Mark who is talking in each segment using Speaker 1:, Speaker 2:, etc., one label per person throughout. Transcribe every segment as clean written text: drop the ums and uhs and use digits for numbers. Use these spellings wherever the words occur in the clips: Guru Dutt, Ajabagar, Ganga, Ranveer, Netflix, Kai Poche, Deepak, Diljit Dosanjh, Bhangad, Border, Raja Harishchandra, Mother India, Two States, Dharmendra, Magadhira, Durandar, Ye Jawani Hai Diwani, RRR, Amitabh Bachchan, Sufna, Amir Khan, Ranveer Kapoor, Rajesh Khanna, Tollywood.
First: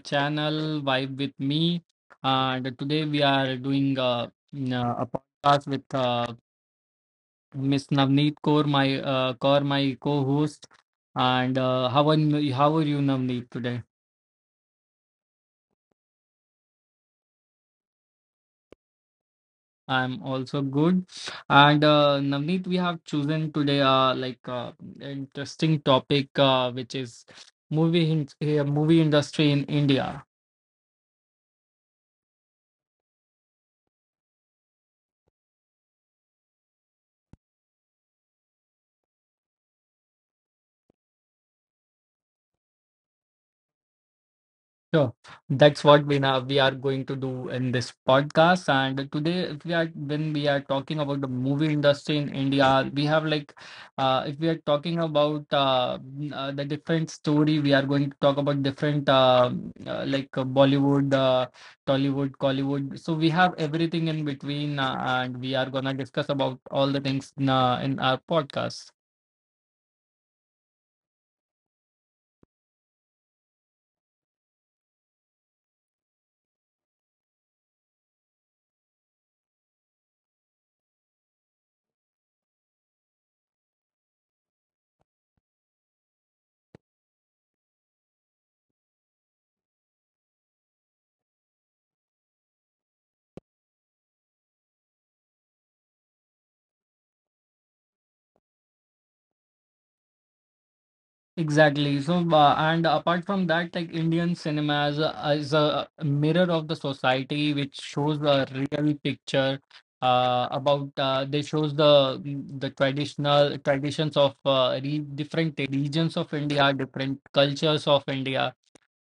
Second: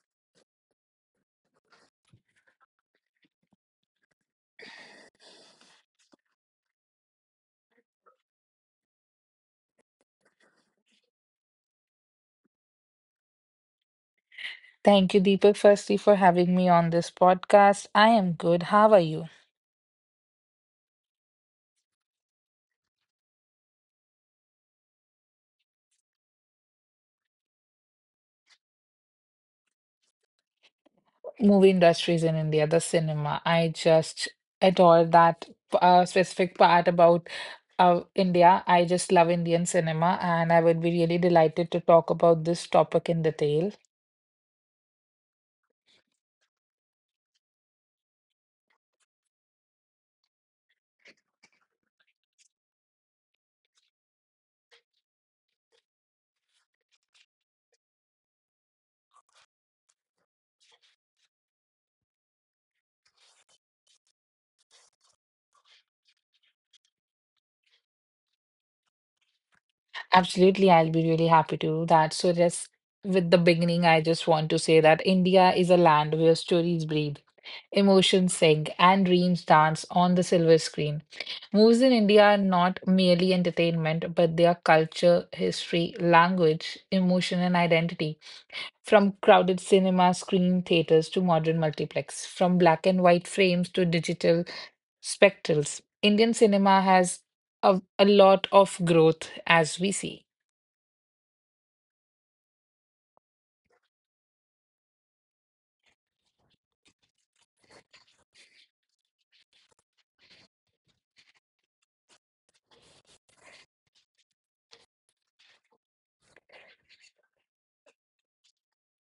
Speaker 1: channel Vibe with me. And today we are doing a podcast with Miss Navneet Kaur, my my co-host. And uh, how are you, Navneet, today?
Speaker 2: Thank you, Deepak, firstly, for having me on this podcast. I am good. How are you?
Speaker 1: I'm also good. And Navneet, we have chosen today interesting topic, which is movie in, movie industry in India.
Speaker 2: Movie industries in India, the cinema. I just adore that specific part about India. I just love Indian cinema, and I would be really delighted to talk about this topic in detail.
Speaker 1: Sure. That's what we are going to do in this podcast. And today, if we are when we are talking about the movie industry in India, we have if we are talking about the different story, we are going to talk about different Bollywood, Tollywood, Collywood. So we have everything in between, and we are gonna discuss about all the things in our podcast.
Speaker 2: Absolutely, I'll be really happy to do that. So, just with the beginning, I just want to say that India is a land where stories breathe, emotions sing, and dreams dance on the silver screen. Movies in India are not merely entertainment, but they are culture, history, language, emotion, and identity. From crowded cinema screen theaters to modern multiplex, from black and white frames to digital spectacles, Indian cinema has a lot of growth as we see.
Speaker 1: Exactly. So, and apart from that, like Indian cinema is a mirror of the society, which shows a real picture about. They shows the traditional traditions of re different regions of India, different cultures of India.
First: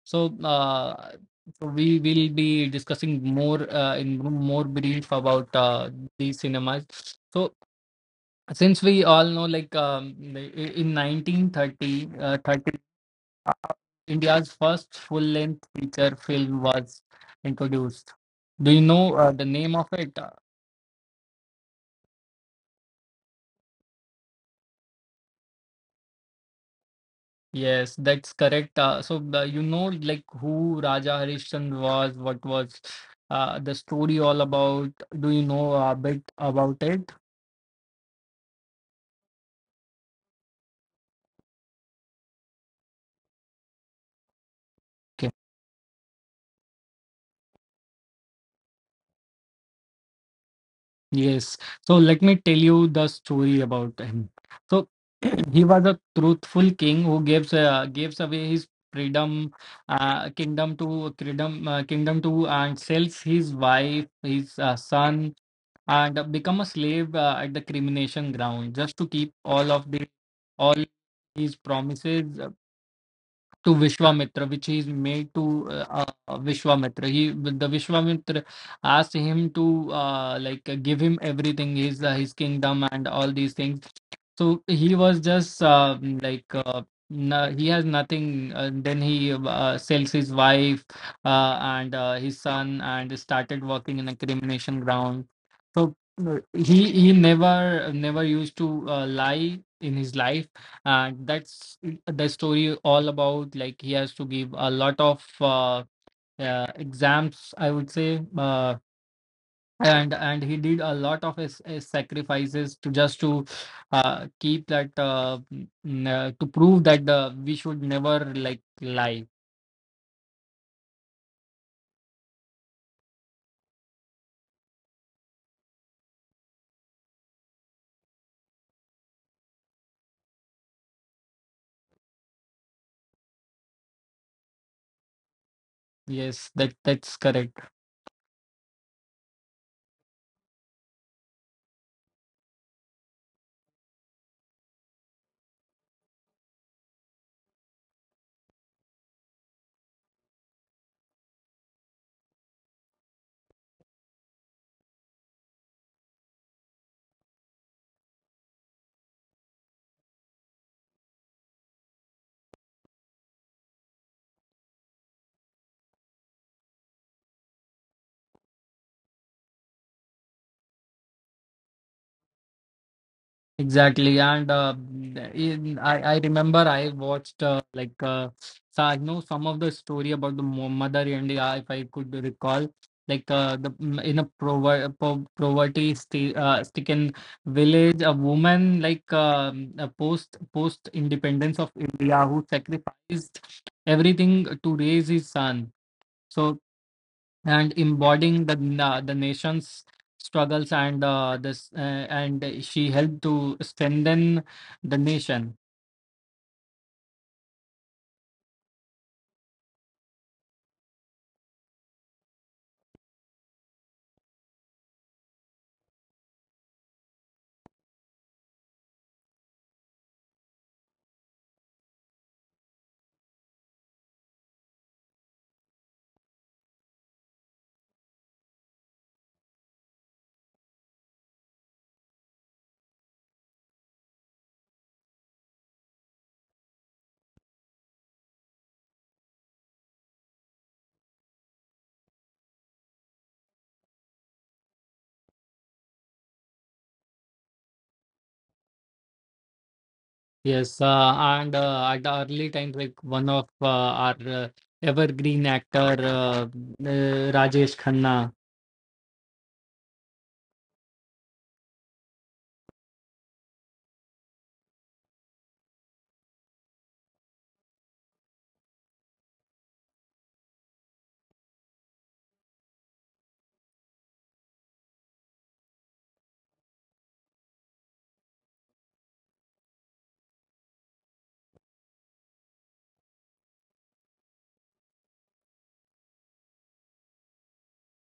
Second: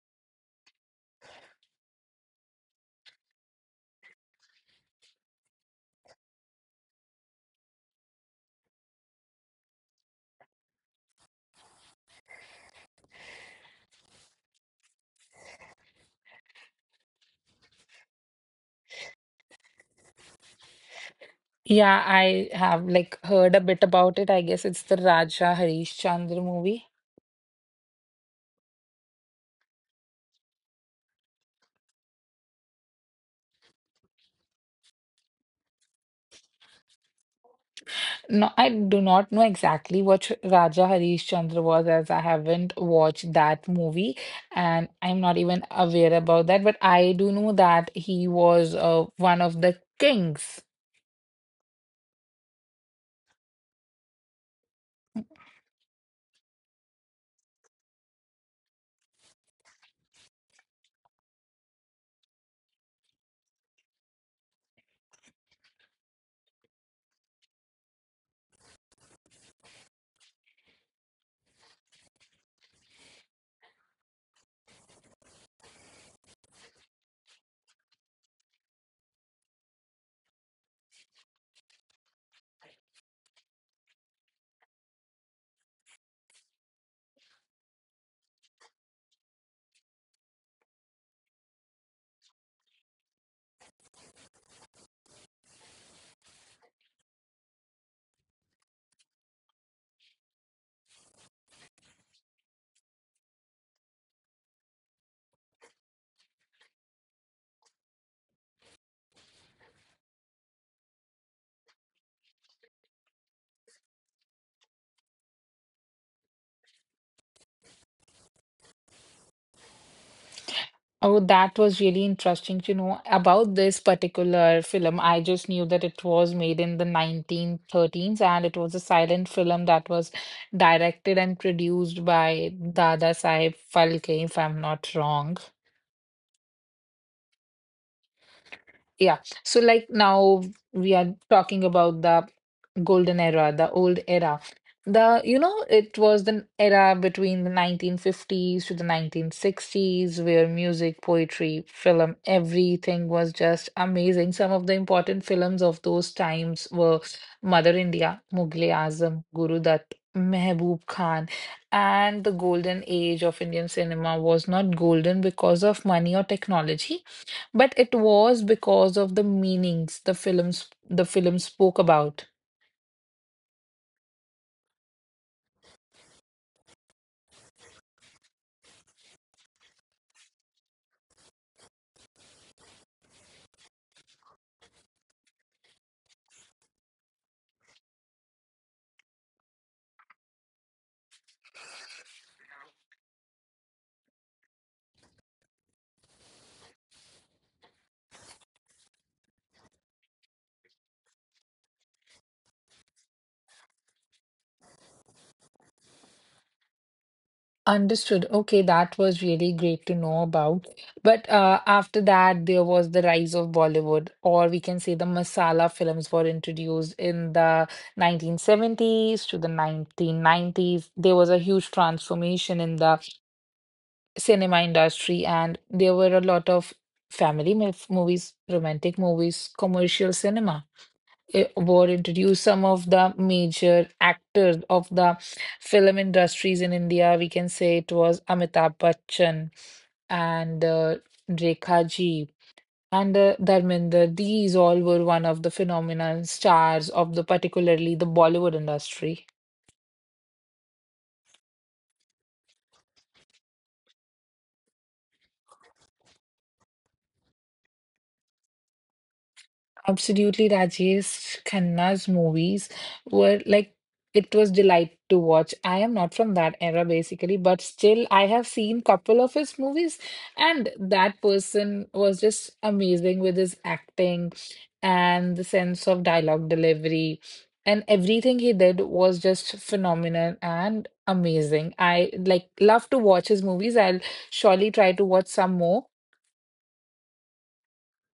Speaker 1: So, uh, so we will be discussing more in more brief about these cinemas. So, since we all know in 1930 India's first full-length feature film was introduced. Do you know the name of it? Uh,
Speaker 2: Yeah, I have like heard a bit about it. I guess it's the Raja Harish Chandra movie.
Speaker 1: yes, that's correct. So you know, like who Raja Harishchandra was, what was the story all about? Do you know a bit about it?
Speaker 2: No, I do not know exactly what Raja Harishchandra was as I haven't watched that movie and I'm
Speaker 1: Okay.
Speaker 2: not even aware about that. But I do know that he was one of the kings.
Speaker 1: Yes. So let me tell you the story about him. So he was a truthful king who gives away his freedom, uh, kingdom, and sells his wife, his son, and become a slave at the crimination ground just to keep all of the all his promises to Vishwamitra, which he made to Vishwamitra. He the Vishwamitra asked him to give him everything, his kingdom and all these things, so he was just no, he has nothing. Then he sells his wife and his son and started working in a crimination ground. So he never used to lie in his life, and that's the story all about. Like he has to give a lot of exams, I would say. Uh, and he did a lot of his sacrifices to just to keep that to prove that we should never like lie.
Speaker 2: Oh, that was really interesting to know about this particular film. I just knew that it was made in the 1913s and it was a silent film that was directed and produced by Dada Saheb Phalke, if I'm not wrong.
Speaker 1: Yes, that that's correct.
Speaker 2: Yeah. So like now we are talking about the golden era, the old era. The, you know, it was the era between the 1950s to the 1960s where music, poetry, film, everything was just amazing. Some of the important films of those times were Mother India, Mughal-e Azam, Guru Dutt, Mehboob Khan. And the golden age of Indian cinema was not golden because of money or technology, but it was because of the meanings the films, the film spoke about.
Speaker 1: Exactly, and I remember I watched so I know some of the story about the Mother India, if I could recall, like in a prover po poverty sti stricken village, a woman like a post independence of India who sacrificed everything to raise his son. So and embodying the the nation's struggles and this and she helped to strengthen the nation.
Speaker 2: Understood. Okay, that was really great to know about. But after that, there was the rise of Bollywood, or we can say the masala films were introduced in the 1970s to the 1990s. There was a huge transformation in the cinema industry, and there were a lot of movies, romantic movies, commercial cinema. Eh, war introduced some of the major actors of the film industries in India. We can say it was Amitabh Bachchan and Rekha Ji and Dharminder. These all were one of the phenomenon stars of the particularly the Bollywood industry.
Speaker 1: Yes, and at the early times, like one of our evergreen actor, Rajesh Khanna.
Speaker 2: Absolutely, Rajesh Khanna's movies were like it was delight to watch. I am not from that era basically, but still I have seen couple of his movies, and that person was just amazing with his acting and the sense of dialogue delivery, and everything he did was just phenomenal and amazing. I like love to watch his movies. I'll surely try to watch some more.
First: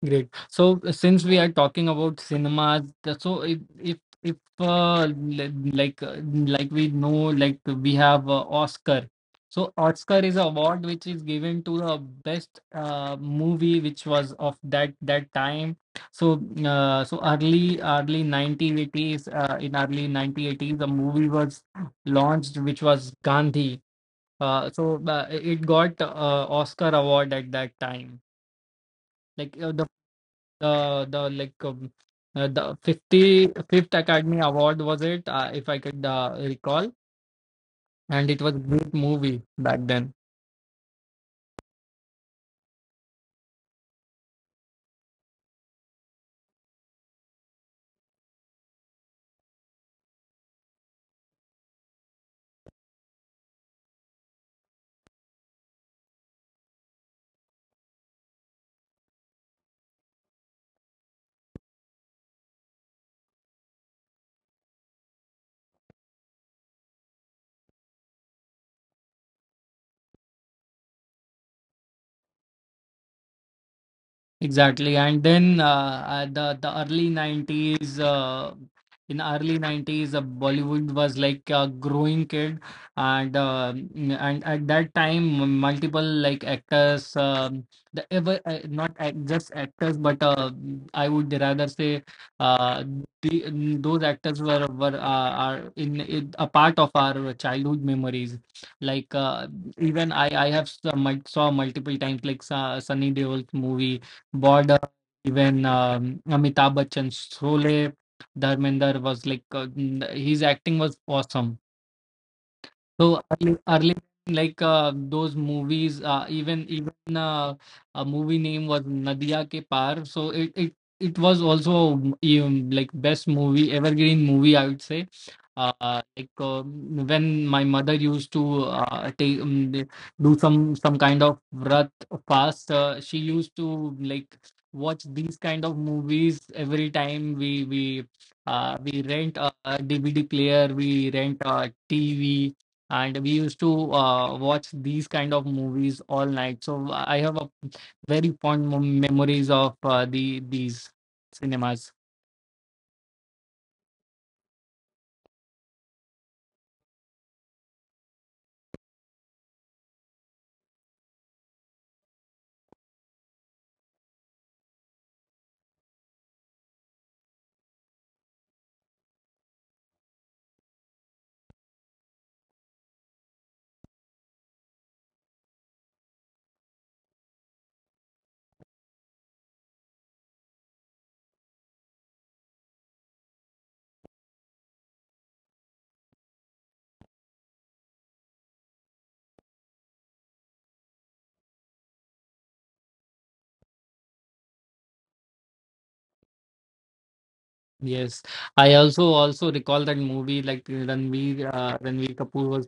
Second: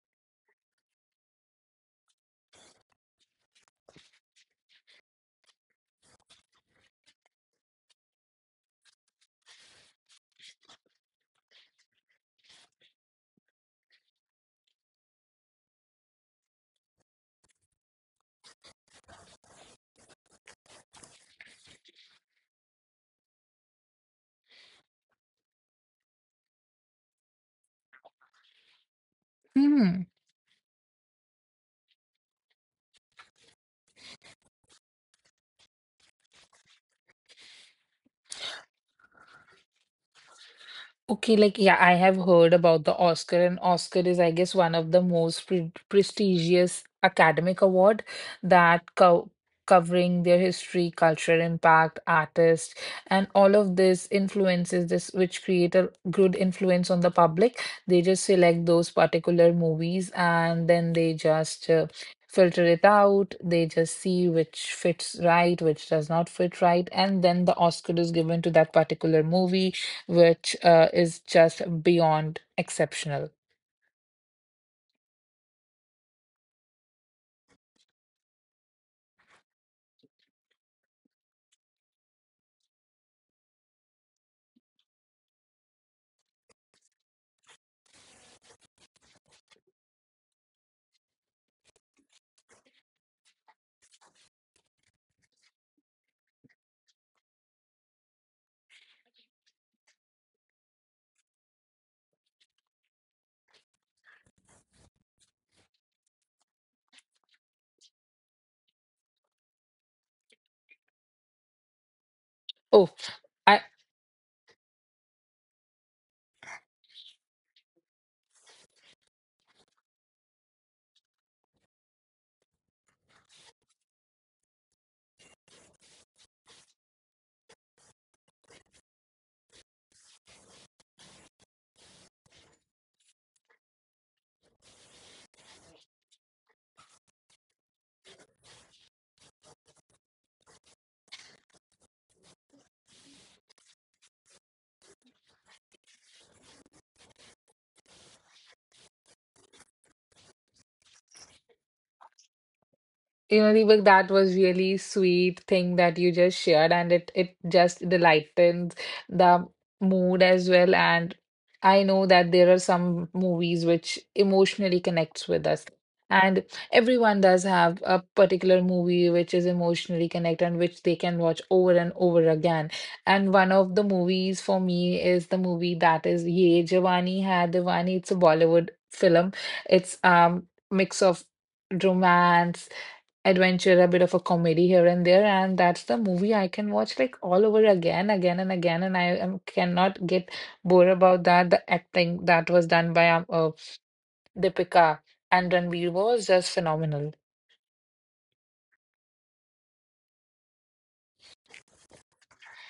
Speaker 1: Great. So since we are talking about cinemas, the- so if li- like we know, like we have Oscar. So Oscar is an award which is given to the best movie which was of that time. So so early early 1980s in early 1980s the movie was launched, which was Gandhi. It got Oscar award at that time, like
Speaker 2: Hmm.
Speaker 1: the the like um, the 55th Academy Award, was it? If I could recall, and it was a great movie back then.
Speaker 2: Okay, like yeah, I have heard about the Oscar, and Oscar is, I guess, one of the most prestigious academic award that co covering their history, cultural impact, artists, and all of this influences this, which create a good influence on the public. They just select those particular movies, and then they just filter it out. They just see which fits right, which does not fit right, and then the Oscar is given to that particular movie which is just beyond exceptional.
Speaker 1: Exactly. And then the early 90s in early 90s Bollywood was like a growing kid, and and at that time multiple like actors, the ever not act, just actors but I would rather say uh, those actors were are in a part of our childhood memories, like even I have saw multiple times like Sunny Deol's movie Border, even Amitabh Bachchan, Sholay, Dharmender was like his acting was awesome.
Speaker 2: Oh,
Speaker 1: So
Speaker 2: I—
Speaker 1: early those movies, even even a movie name was Nadia Ke Paar. It was also like best movie, evergreen movie, I would say. When my mother used to take do some kind of vrat fast, she used to like watch these kind of movies every time we rent a DVD player, we rent a TV, and we used to watch these kind of movies all night. So I have a very fond memories of these cinemas.
Speaker 2: You know, Deepak, that was really sweet thing that you just shared, and it just lightens the mood as well. And I know that there are some movies which emotionally connects with us, and everyone does have a particular movie which is emotionally connected and which they can watch over and over again. And one of the movies for me is the movie that is Ye Jawani Hai Diwani. It's a Bollywood film. It's mix of romance, adventure, a bit of a comedy here and there, and that's the movie I can watch like all over again, again and again, and I am, cannot get bored about that. The acting that was done by Deepika and Ranveer was just phenomenal.
Speaker 1: Yes, I also recall that movie. Like Ranveer Kapoor was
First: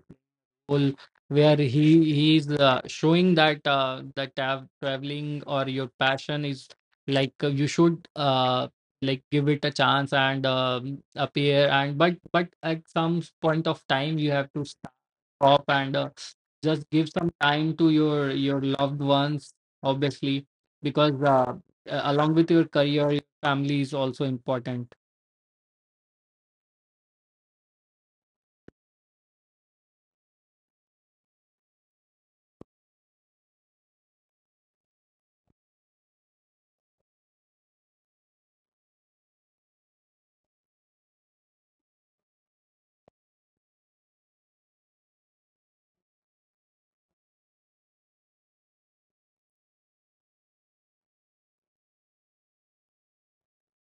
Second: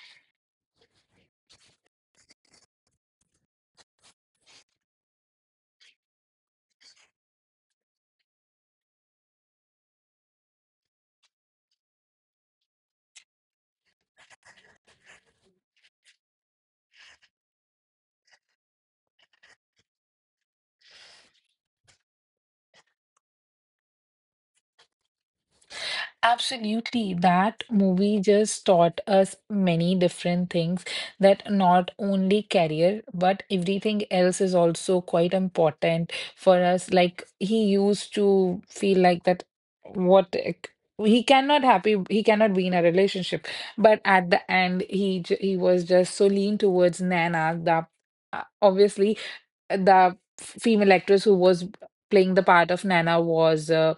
Speaker 1: goal, where he's showing that traveling or your passion is you should give it a chance and appear and but at some point of time you have to stop and just give some time to your loved ones, obviously, because along with your career, your family is also important.
Speaker 2: Absolutely. That movie just taught us many different things that not only career, but everything else is also quite important for us. Like he used to feel like that, what like, he cannot happy, he cannot be in a relationship, but at the end he was just so lean towards Nana that obviously the female actress who was playing the part of Nana was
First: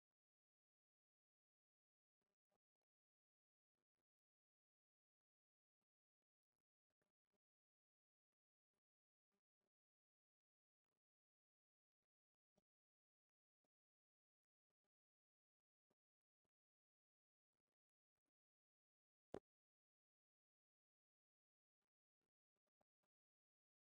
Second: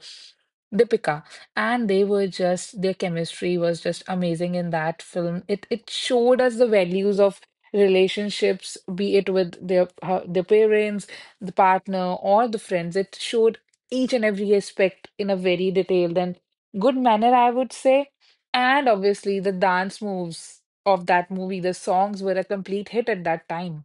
Speaker 2: Deepika, and they were just their chemistry was just amazing in that film. It showed us the values of relationships, be it with their her, their parents, the partner, or the friends. It showed each and every aspect in a very detailed and good manner, I would say. And obviously, the dance moves of that movie, the songs were a complete hit at that time.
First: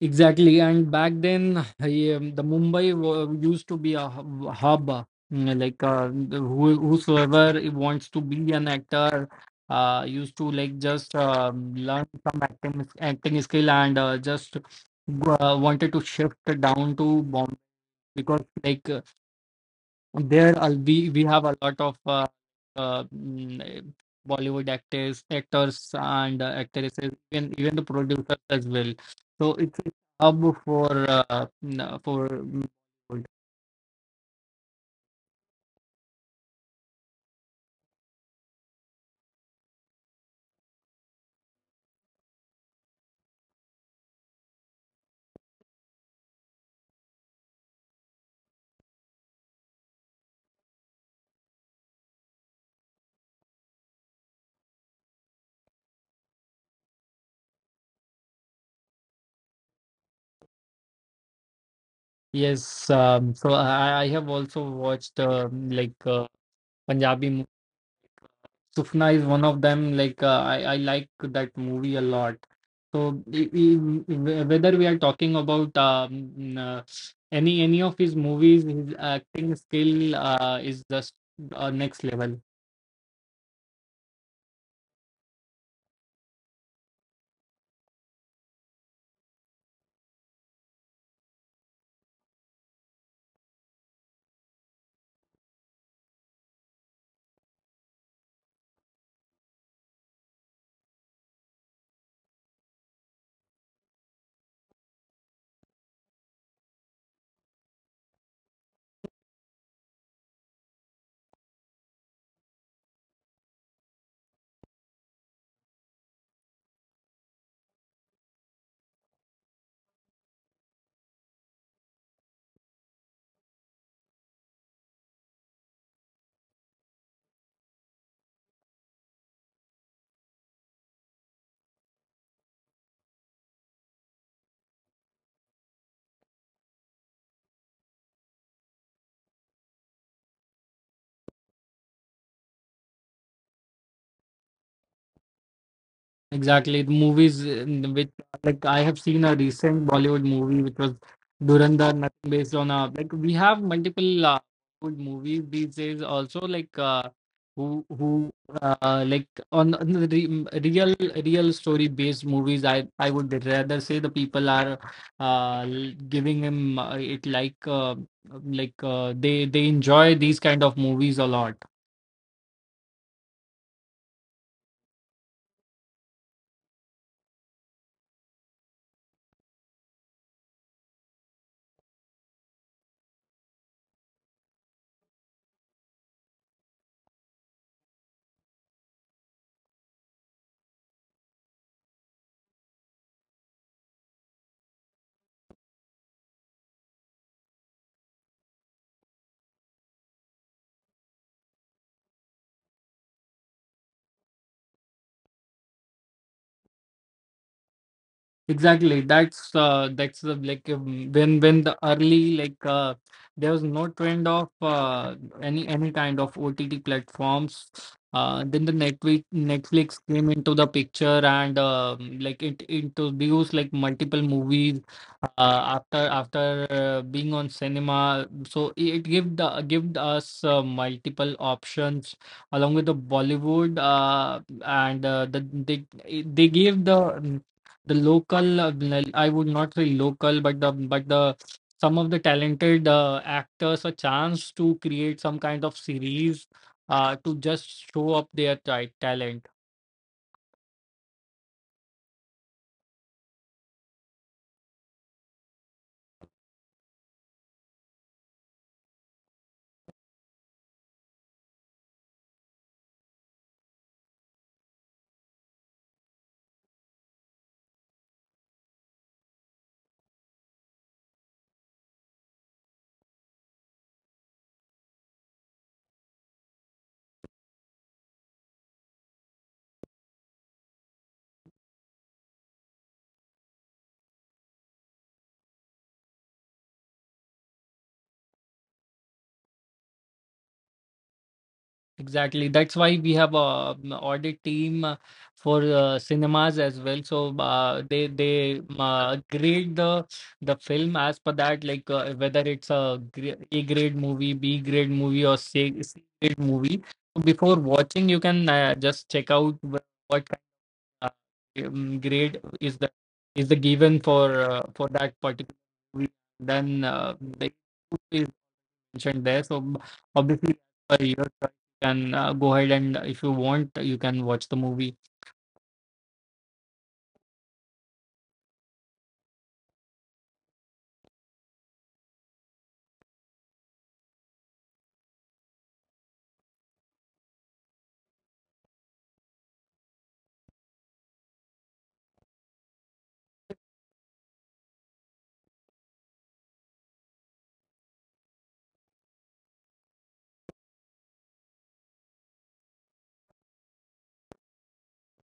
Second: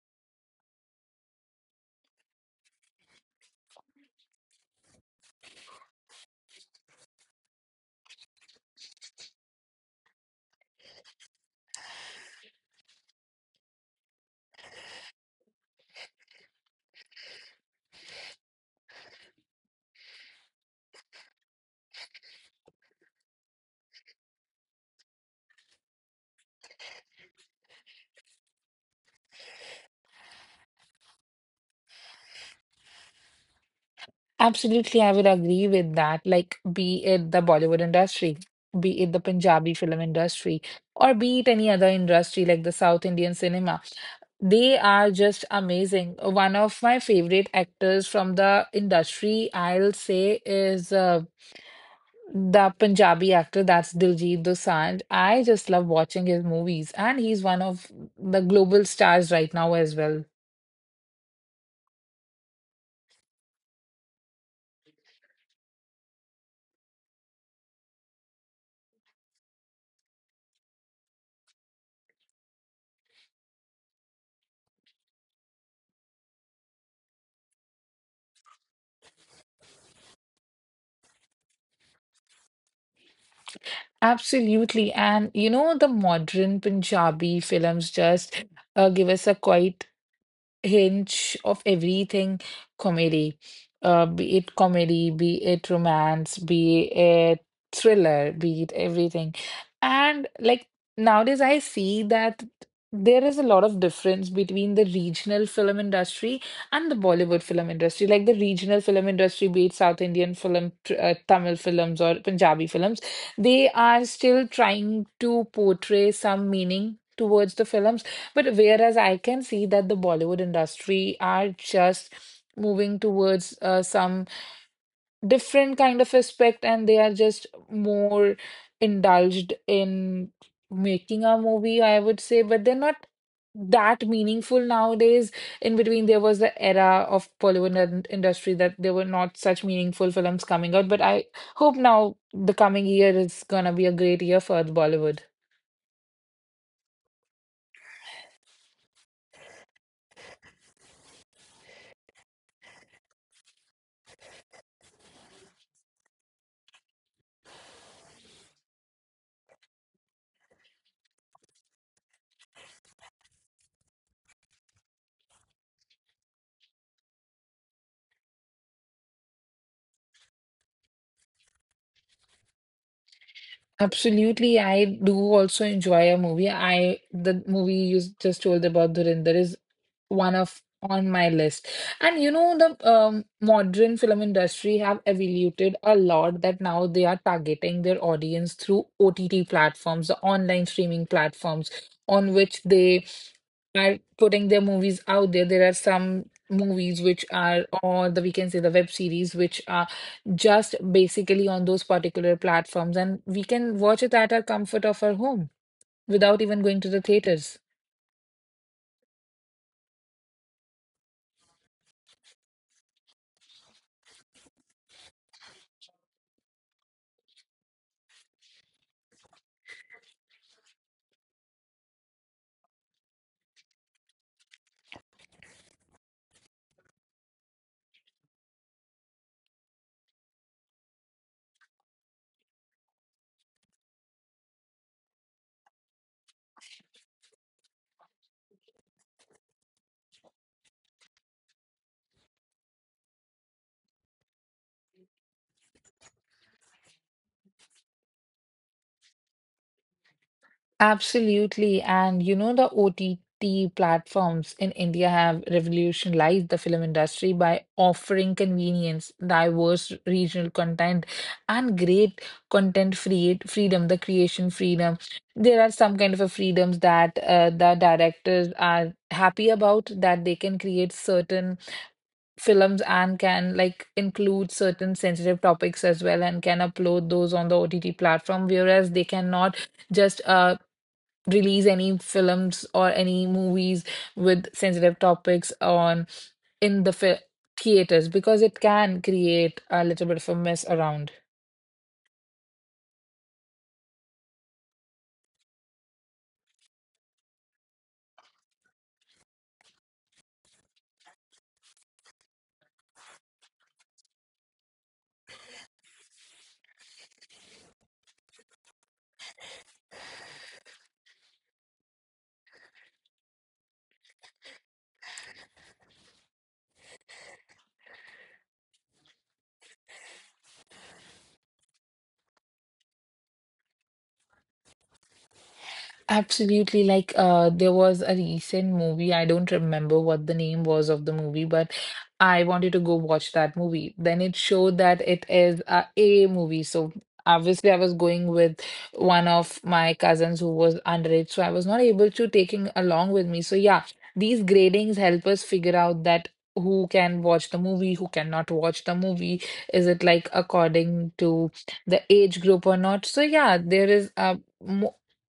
Speaker 1: Exactly, and back then, yeah, the used to be a hub, Like uh, Whosoever wants to be an actor, used to like just learn some acting skill and just wanted to shift down to Bombay, because like there, are- we have a lot of uh, mm, eh, Bollywood actors and actresses, even the producers as well. So it's a hub for Bollywood.
Speaker 2: Absolutely, I would agree with that. Like, be it the Bollywood industry, be it the Punjabi film industry, or be it any other industry like the South Indian cinema, they are just amazing. One of my favorite actors from the industry, I'll say, is the Punjabi actor, that's Diljit Dosanjh. I just love watching his movies, and he's one of the global stars right now as well.
Speaker 1: Yes. I have also watched Punjabi Sufna is one of them. Like I like that movie a lot. So whether we are talking about any of his movies, his acting skill is just next level.
Speaker 2: Absolutely. And you know, the modern Punjabi films just give us a quite hinge of everything comedy, be it comedy, be it romance, be it thriller, be it everything. And like nowadays, I see that there is a lot of difference between the regional film industry and the Bollywood film industry. Like the regional film industry, be it South Indian film, Tamil films, or Punjabi films, they are still trying to portray some meaning towards the films, but whereas I can see that the Bollywood industry are just moving towards some different kind of aspect, and they are just more indulged in making a movie, I would say, but they're not that meaningful nowadays. In between, there was the era of Bollywood industry that there were not such meaningful films coming out, but I hope now the coming year is gonna be a great year for the Bollywood.
Speaker 1: Exactly. The movies in which, like I have seen a recent Bollywood movie, which was Durandar, nothing based on a like we have multiple good movies these days also, like who who on the re real real story based movies, I would rather say the people are giving him it like they enjoy these kind of movies a lot.
Speaker 2: Absolutely, I do also enjoy a movie. I The movie you just told about Dhurandhar is one of on my list. And you know the modern film industry have evoluted a lot that now they are targeting their audience through OTT platforms, the online streaming platforms on which they are putting their movies out there. There are some movies which are, or the we can say the web series, which are just basically on those particular platforms, and we can watch it at our comfort of our home without even going to the theaters.
Speaker 1: Exactly. That's the like When the early, like there was no trend of any kind of OTT platforms. Then the Netflix came into the picture, and it introduced like multiple movies after after being on cinema. So it gave us multiple options along with the Bollywood, and the they gave the local, I would not say local, but the some of the talented actors a chance to create some kind of series to just show up their talent.
Speaker 2: Absolutely. And you know, the OTT platforms in India have revolutionized the film industry by offering convenience, diverse regional content, and great content free freedom, the creation freedom. There are some kind of a freedoms that the directors are happy about that they can create certain films and can like include certain sensitive topics as well and can upload those on the OTT platform, whereas they cannot just release any films or any movies with sensitive topics on in the fi- theaters because it can create a little bit of a mess around.
Speaker 1: Exactly. That's why we have a audit team for cinemas as well. So they grade the film as per that, like whether it's a A grade movie, B grade movie, or C grade movie. So before watching, you can just check out what kind of grade is the given for that particular movie. Then they mentioned there. So obviously, your choice. You can go ahead, and if you want, you can watch the movie.
Speaker 2: Absolutely. Like, there was a recent movie. I don't remember what the name was of the movie, but I wanted to go watch that movie. Then it showed that it is a A movie. So obviously, I was going with one of my cousins who was underage, so I was not able to taking along with me. So yeah, these gradings help us figure out that who can watch the movie, who cannot watch the movie. Is it like according to the age group or not? So yeah, there is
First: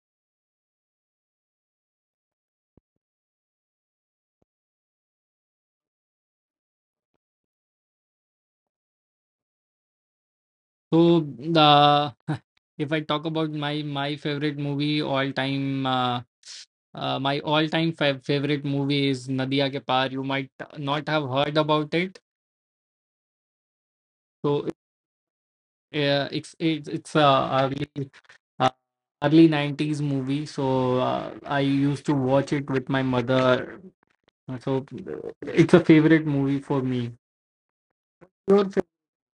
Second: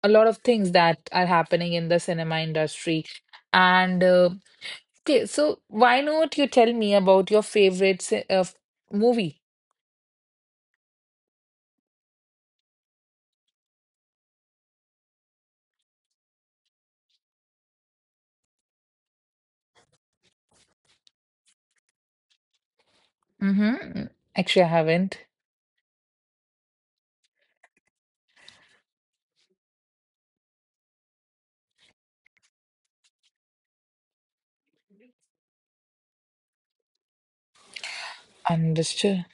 Speaker 2: a lot of things that are happening in the cinema industry. And okay, so why not you tell me about your favorite movie?
Speaker 1: So the if I talk about my favorite movie all time, my all time favorite movie is Nadia Ke Paar. You might not have heard about it.
Speaker 2: Mm-hmm. Actually,
Speaker 1: So
Speaker 2: I haven't.
Speaker 1: it's it's a early uh, early nineties movie. So I used to watch it with my mother. So it's a favorite movie for me. Your
Speaker 2: Understood.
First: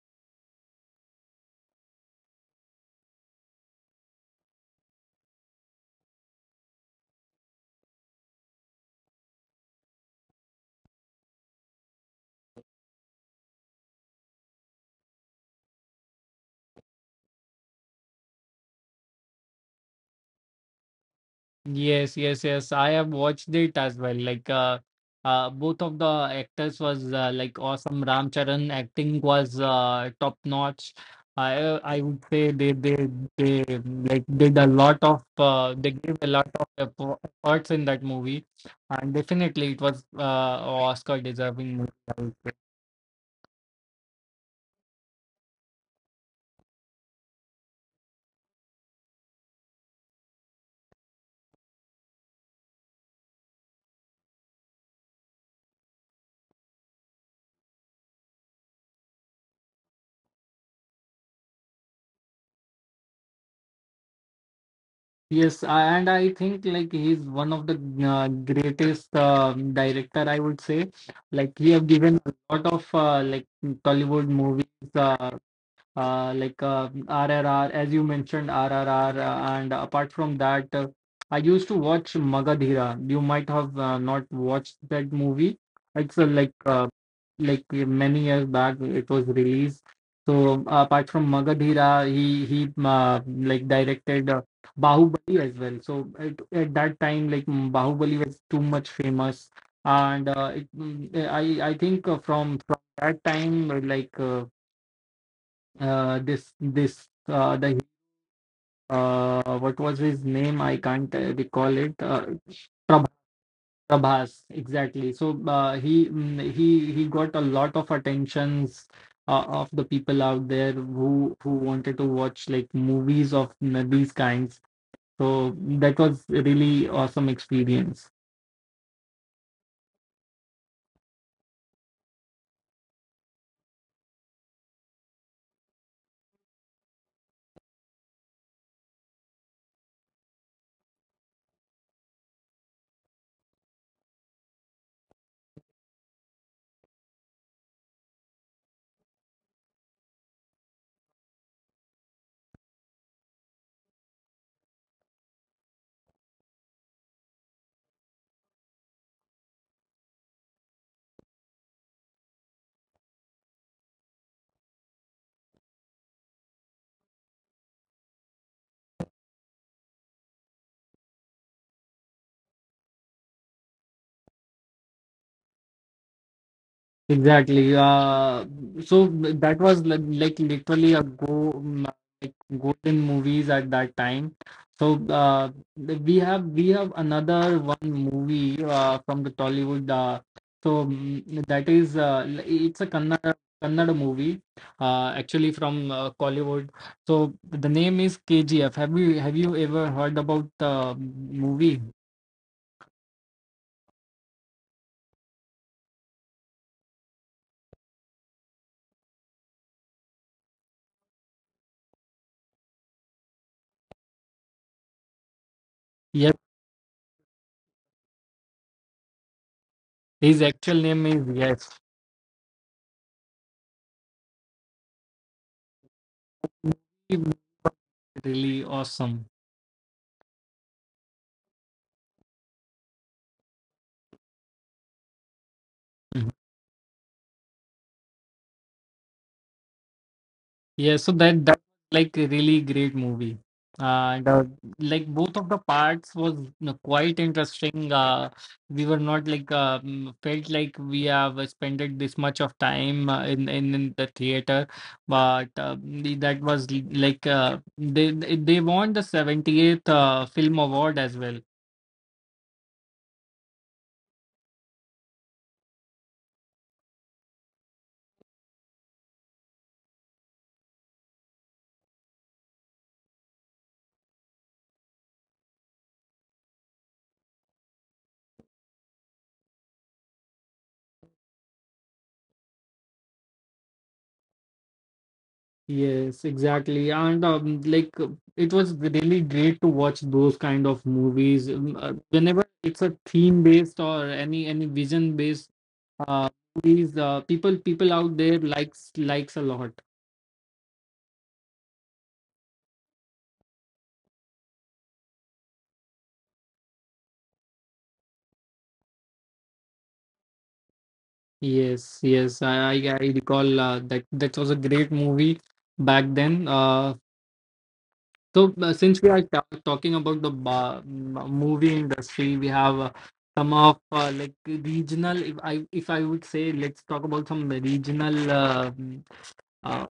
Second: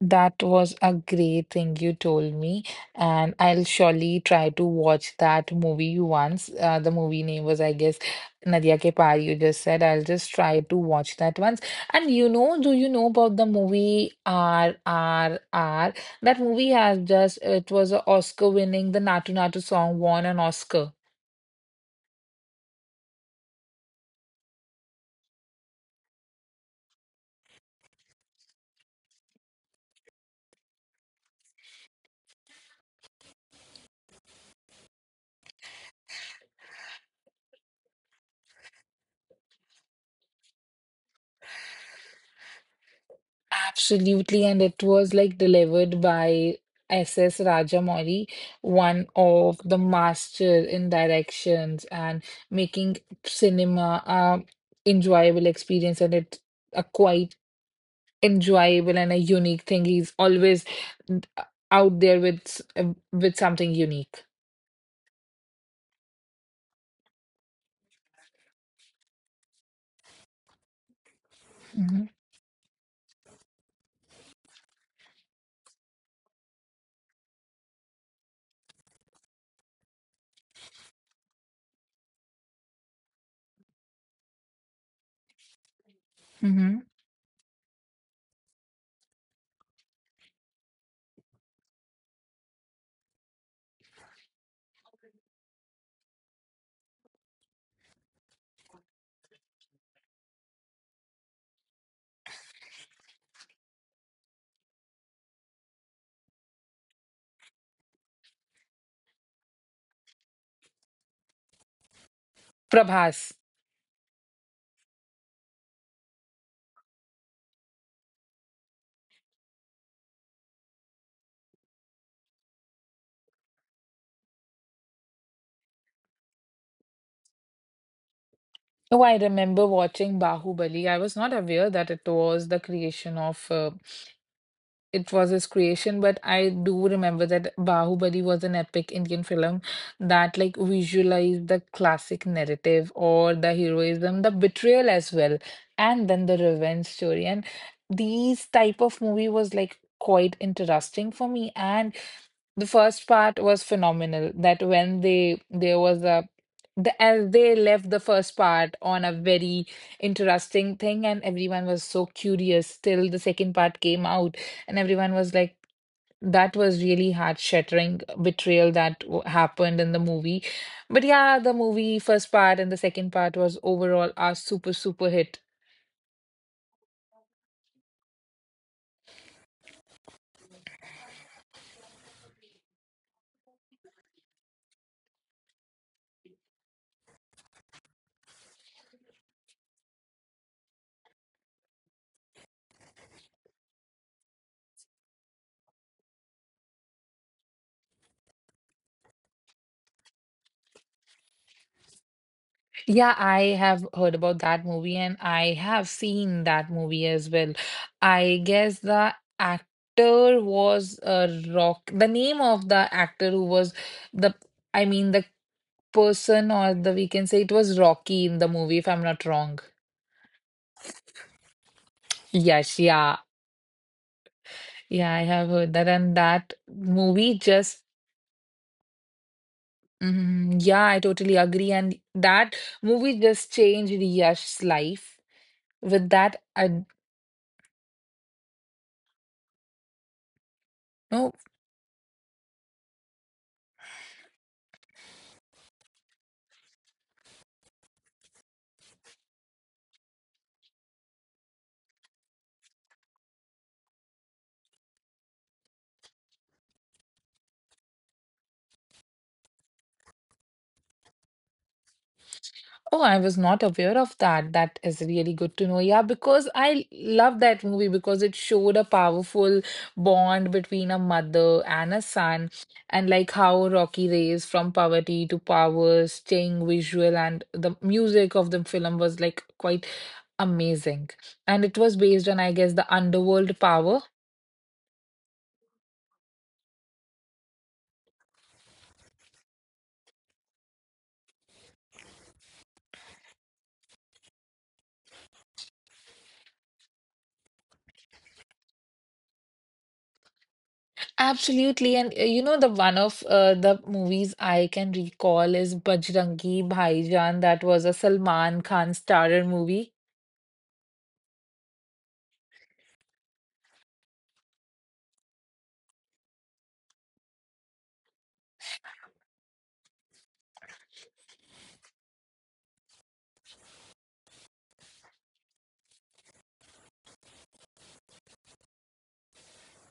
Speaker 2: That was a great thing you told me, and I'll surely try to watch that movie once. The movie name was, I guess, Nadia Ke Paar, you just said. I'll just try to watch that once. And you know, do you know about the movie RRR? That movie has just, it was an Oscar winning, the Natu Natu song won an Oscar.
Speaker 1: yes, yes, yes. I have watched it as well. Like, both of the actors was like awesome. Ram Charan acting was top notch. I I would say they did a lot of they gave a lot of efforts in that movie, and definitely it was Oscar deserving movie.
Speaker 2: Absolutely, and it was like delivered by S.S. Rajamouli, one of the master in directions and making cinema a enjoyable experience, and it's a quite enjoyable and a unique thing. He's always n- out there with with something unique.
Speaker 1: Yes, and I think like he's one of the greatest director, I would say. Like he have
Speaker 2: Hmm.
Speaker 1: given a lot of Tollywood movies. Uh, RRR, as you mentioned, RRR, and apart from that, I used to watch Magadhira. You might have not watched that movie. It's
Speaker 2: Hmm.
Speaker 1: many years back it was released. So apart from Magadhira, he directed Bahubali as well. So at that time, Bahubali was too much famous, and it, mm, I think from that time, like. This this the what was his name? I can't recall it. Prab-
Speaker 2: Prabhas.
Speaker 1: Prabhas, exactly. So he mm, he got a lot of attentions of the people out there who wanted to watch like movies of these kinds. So that was a really awesome experience.
Speaker 2: Oh, I remember watching Bahubali. I was not aware that it was the creation of it was his creation, but I do remember that Bahubali was an epic Indian film that like visualized the classic narrative or the heroism, the betrayal as well, and then the revenge story. And these type of movie was like quite interesting for me. And the first part was phenomenal that when they there was a the, as they left the first part on a very interesting thing, and everyone was so curious till the second part came out, and everyone was like that was really heart-shattering betrayal that happened in the movie. But yeah, the movie first part and the second part was overall a super hit.
Speaker 1: Exactly. So that was like literally a go like golden movies at that time. So we have another one movie from the Tollywood. That is it's a Kannada movie, actually from Collywood. So the name is KGF. Have you ever heard about the movie?
Speaker 2: Yeah, I have heard about that movie and I have seen that movie as well. I guess the actor was a rock. The name of the actor who was the, the
Speaker 1: Yes,
Speaker 2: person or the, we can say it was Rocky in the movie, if I'm not wrong.
Speaker 1: his actual name is Yes.
Speaker 2: Yes, yeah. Yeah, I have heard that. And that
Speaker 1: Really awesome.
Speaker 2: yeah, I totally agree. And that movie just changed Yash's life with
Speaker 1: Hmm.
Speaker 2: that. I,
Speaker 1: Yeah, so
Speaker 2: no.
Speaker 1: that like a really great movie. Uh, and, uh, like both of the parts was, you know, quite interesting. We were not like felt like we have spent this much of time in the theater, but that was they they won the seventieth film award as well.
Speaker 2: Oh, I was not aware of that. That is really good to know. Yeah, because I love that movie because it showed a powerful bond between a mother and a son, and like how Rocky raised from poverty to power, staying visual, and the music of the film was like quite amazing. And it was based on, I guess, the underworld power.
Speaker 1: Yes, exactly. And like it was really great to watch those kind of movies. Whenever it's a theme based or any vision based uh movies, people out there likes a lot.
Speaker 2: Absolutely, and you know, the one of the movies I can recall is Bajrangi Bhaijaan. That was a Salman Khan starrer movie.
Speaker 1: Yes, yes. I recall that that was a great movie back then. So, since we are talking about the movie industry, we have some of like regional. If I would say, let's talk about some regional uh,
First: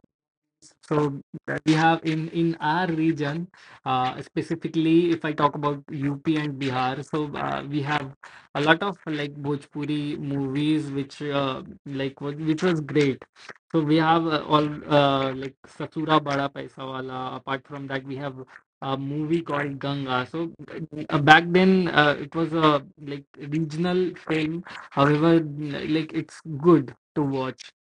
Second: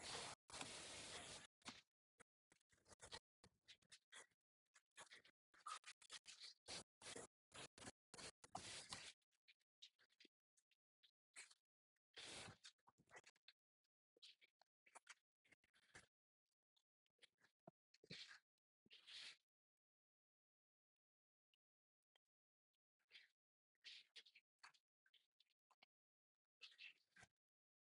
Speaker 1: so that we have in our region, specifically if I talk about UP and Bihar, so we have a lot of like Bhojpuri movies, which which was great. So we have all like Sasura Bada Paisa Wala. Apart from that, we have a movie called Ganga. So back then it was a like regional film. However, like it's good to watch.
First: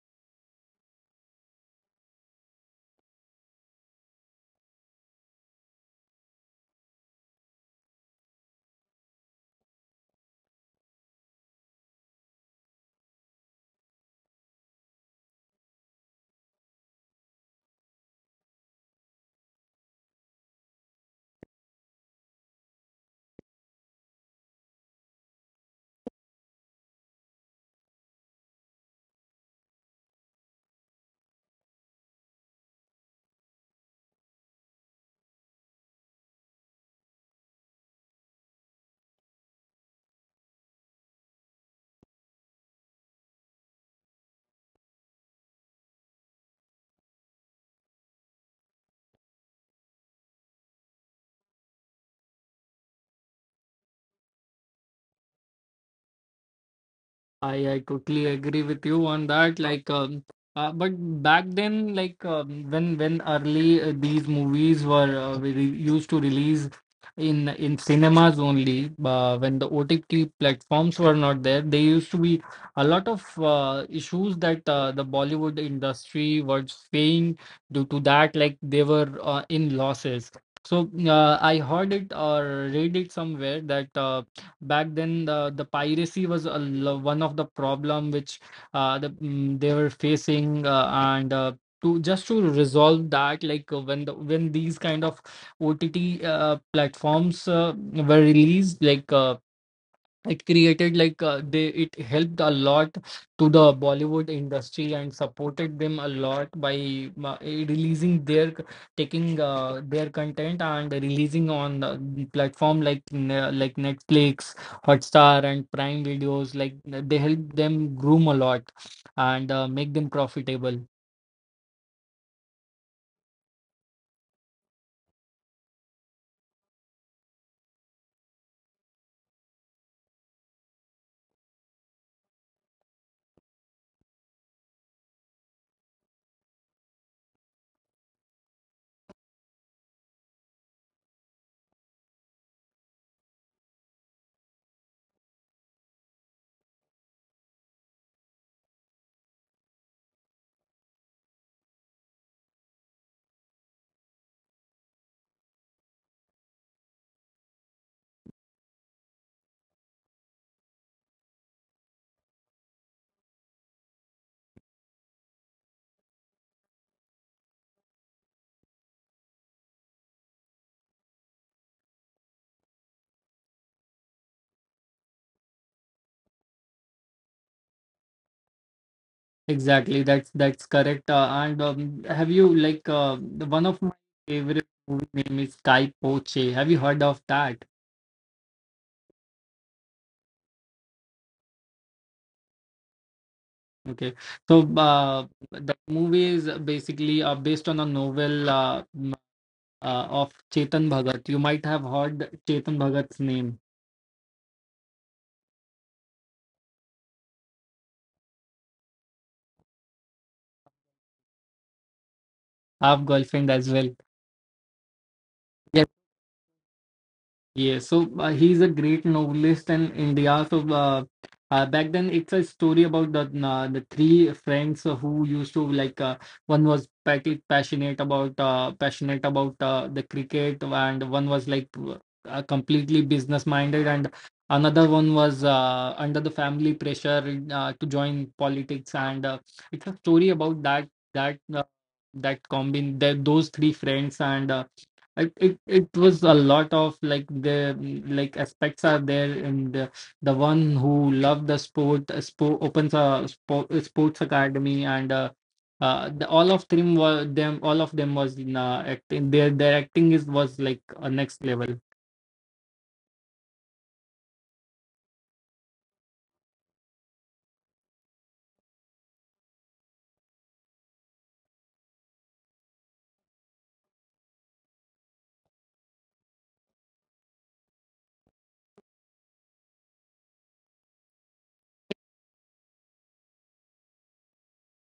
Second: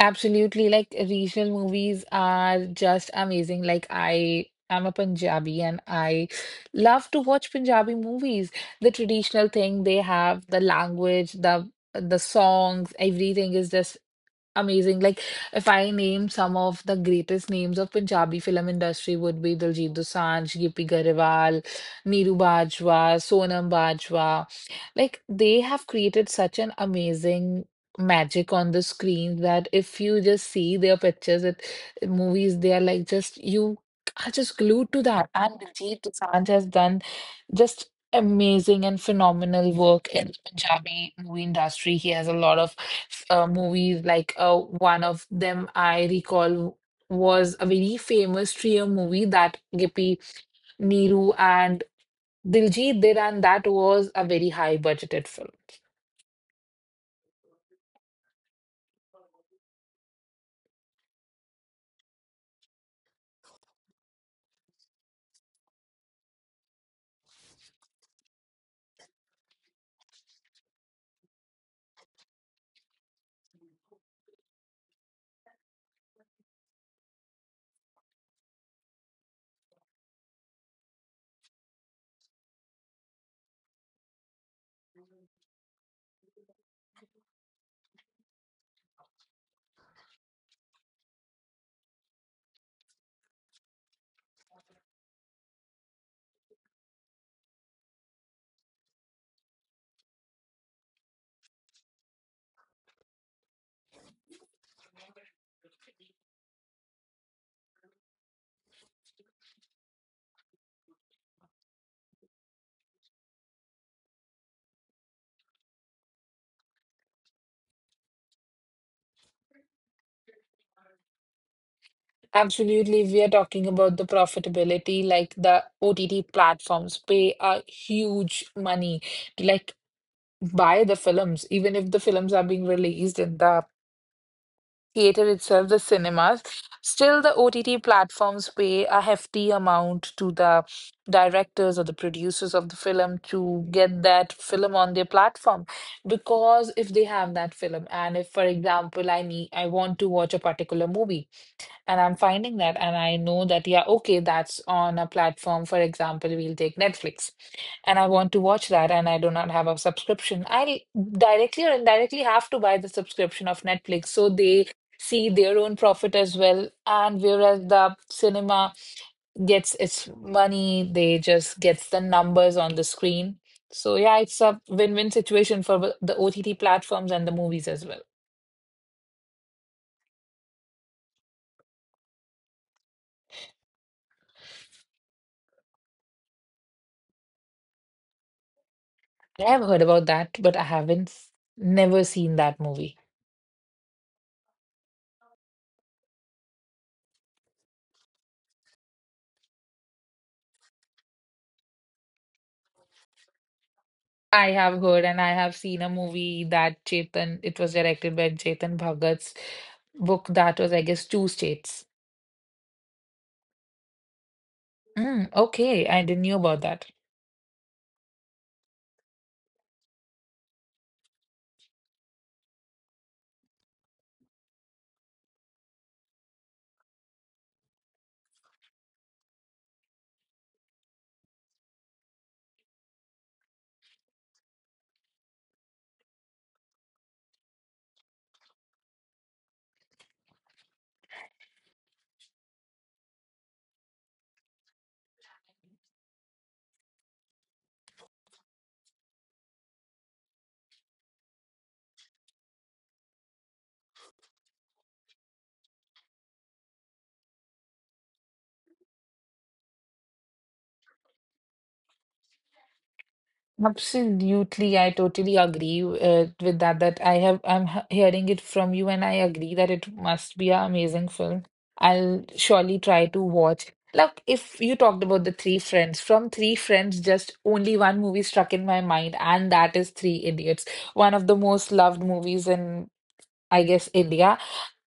Speaker 2: Absolutely, like regional movies are just amazing. Like I am a Punjabi and I love to watch Punjabi movies. The traditional thing they have, the language, the songs, everything is just amazing. Like if I name some of the greatest names of Punjabi film industry would be Diljit Dosanjh, Gippy Garewal, Neeru Bajwa, Sonam Bajwa. Like they have created such an amazing magic on the screen that if you just see their pictures at movies, they are like just you are just glued to that. And Diljit Dosanjh has done just amazing and phenomenal work in the Punjabi movie industry. He has a lot of movies. Like one of them I recall was a very famous trio movie that Gippy, Neeru, and Diljit did, and that was a very high budgeted film.
Speaker 1: I totally agree with you on that. Like, but back then, when early these movies were used to release in cinemas only, when the OTT platforms were not there, there used to be a lot of issues that the Bollywood industry was facing due to that. Like they were in losses. So I heard it or read it somewhere that. Back then the piracy was one of the problem which they were facing and to just to resolve that, like when when these kind of OTT platforms were released, like it created like they it helped a lot to the Bollywood industry and supported them a lot by uh, releasing their taking their content and releasing on platform like like Netflix, Hotstar, and Prime Videos. Like they help them groom a lot and make them profitable.
Speaker 2: Absolutely. We are talking about the profitability, like the OTT platforms pay a huge money to like buy the films, even if the films are being released in the theater itself, the cinemas. Still, the OTT platforms pay a hefty amount to the directors or the producers of the film to get that film on their platform. Because if they have that film, and if, for example, I need, I want to watch a particular movie. And I'm finding that, and I know that, yeah, okay, that's on a platform. For example, we'll take Netflix, and I want to watch that, and I do not have a subscription. I directly or indirectly have to buy the subscription of Netflix. So they see their own profit as well. And whereas the cinema gets its money, they just gets the numbers on the screen. So yeah, it's a win-win situation for the OTT platforms and the movies as well.
Speaker 1: Exactly, that's correct. And Have you like one of my favorite movie name is Kai Poche? Have you heard of that?
Speaker 2: I have heard about that, but I haven't s- never seen that movie.
Speaker 1: Okay, so the movie is basically based on a novel of Chetan Bhagat. You might have heard Chetan Bhagat's name.
Speaker 2: I have heard and I have seen a movie that Chetan, it was directed by Chetan Bhagat's book that was, I guess, Two States.
Speaker 1: I have girlfriend as well.
Speaker 2: Mm, okay,
Speaker 1: Yes,
Speaker 2: I didn't knew about that.
Speaker 1: yeah, so he's a great novelist in India. So back then, it's a story about the three friends who used to like one was passionate about the cricket, and one was like completely business minded, and another one was under the family pressure to join politics. And it's a story about that that that combine that those three friends and. It it was a lot of like the like aspects are there, and the one who loved the sport opens a sports academy, and all of them were them all of them was in acting. Their acting is was like a next level.
Speaker 2: Absolutely, I totally agree with that. That I have, I'm hearing it from you, and I agree that it must be an amazing film. I'll surely try to watch. Look, if you talked about the Three Friends, from Three Friends, just only one movie struck in my mind, and that is Three Idiots, one of the most loved movies in, I guess, India.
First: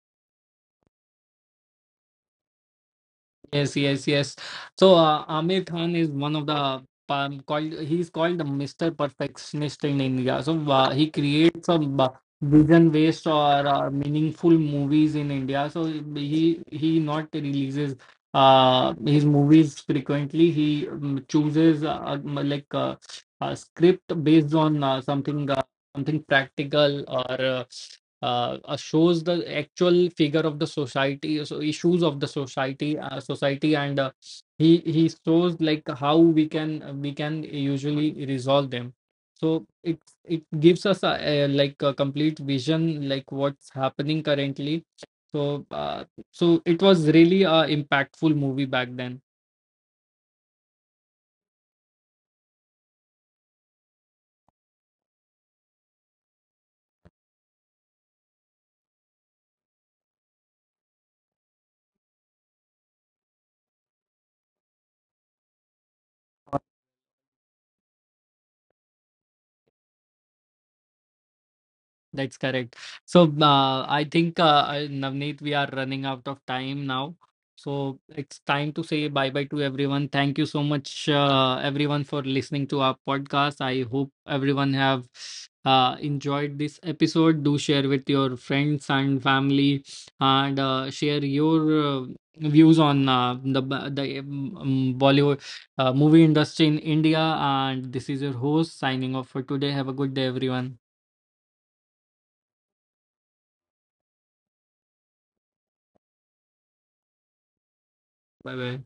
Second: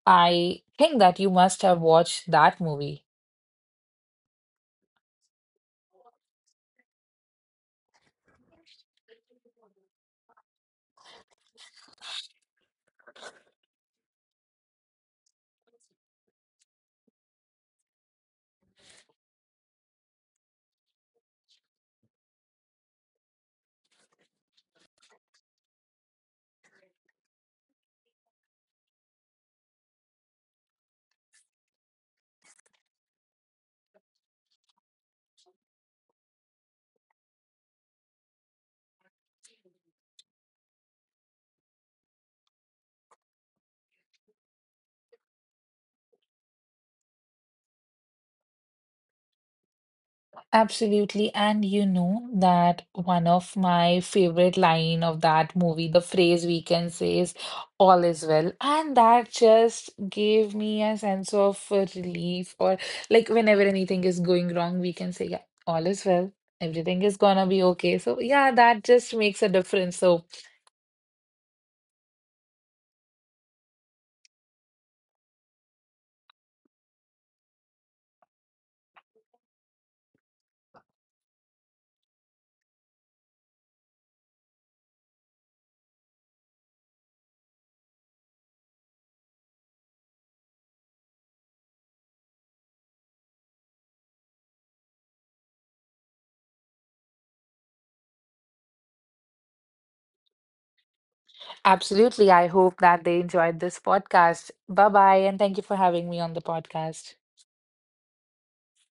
Speaker 2: I think that you must have watched that movie.
Speaker 1: Yes, yes, yes. So Amir Khan is one of the called he's called the Mr. Perfectionist in India. So he creates a vision based or meaningful movies in India. So he not releases his movies frequently. He chooses a script based on something practical or. Shows the actual figure of the society, so issues of the society and he shows like how we can usually resolve them. So it gives us a like a complete vision like what's happening currently. So it was really a impactful movie back then.
Speaker 2: Absolutely. And you know that one of my favorite line of that movie, the phrase we can say is all is well. And that just gave me a sense of relief or like whenever anything is going wrong, we can say, yeah, all is well. Everything is gonna be okay. So yeah, that just makes a difference. So
Speaker 1: That's correct. So I think Navneet, we are running out of time now. So it's time to say bye bye to everyone. Thank you so much, everyone, for listening to our podcast. I hope everyone have enjoyed this episode. Do share with your friends and family, and share your views on the b- the Bollywood movie industry in India. And this is your host signing off for today. Have a good day, everyone.
Speaker 2: absolutely. I hope that they enjoyed this podcast. Bye bye. And thank you for having me on the podcast.
Speaker 1: Bye bye.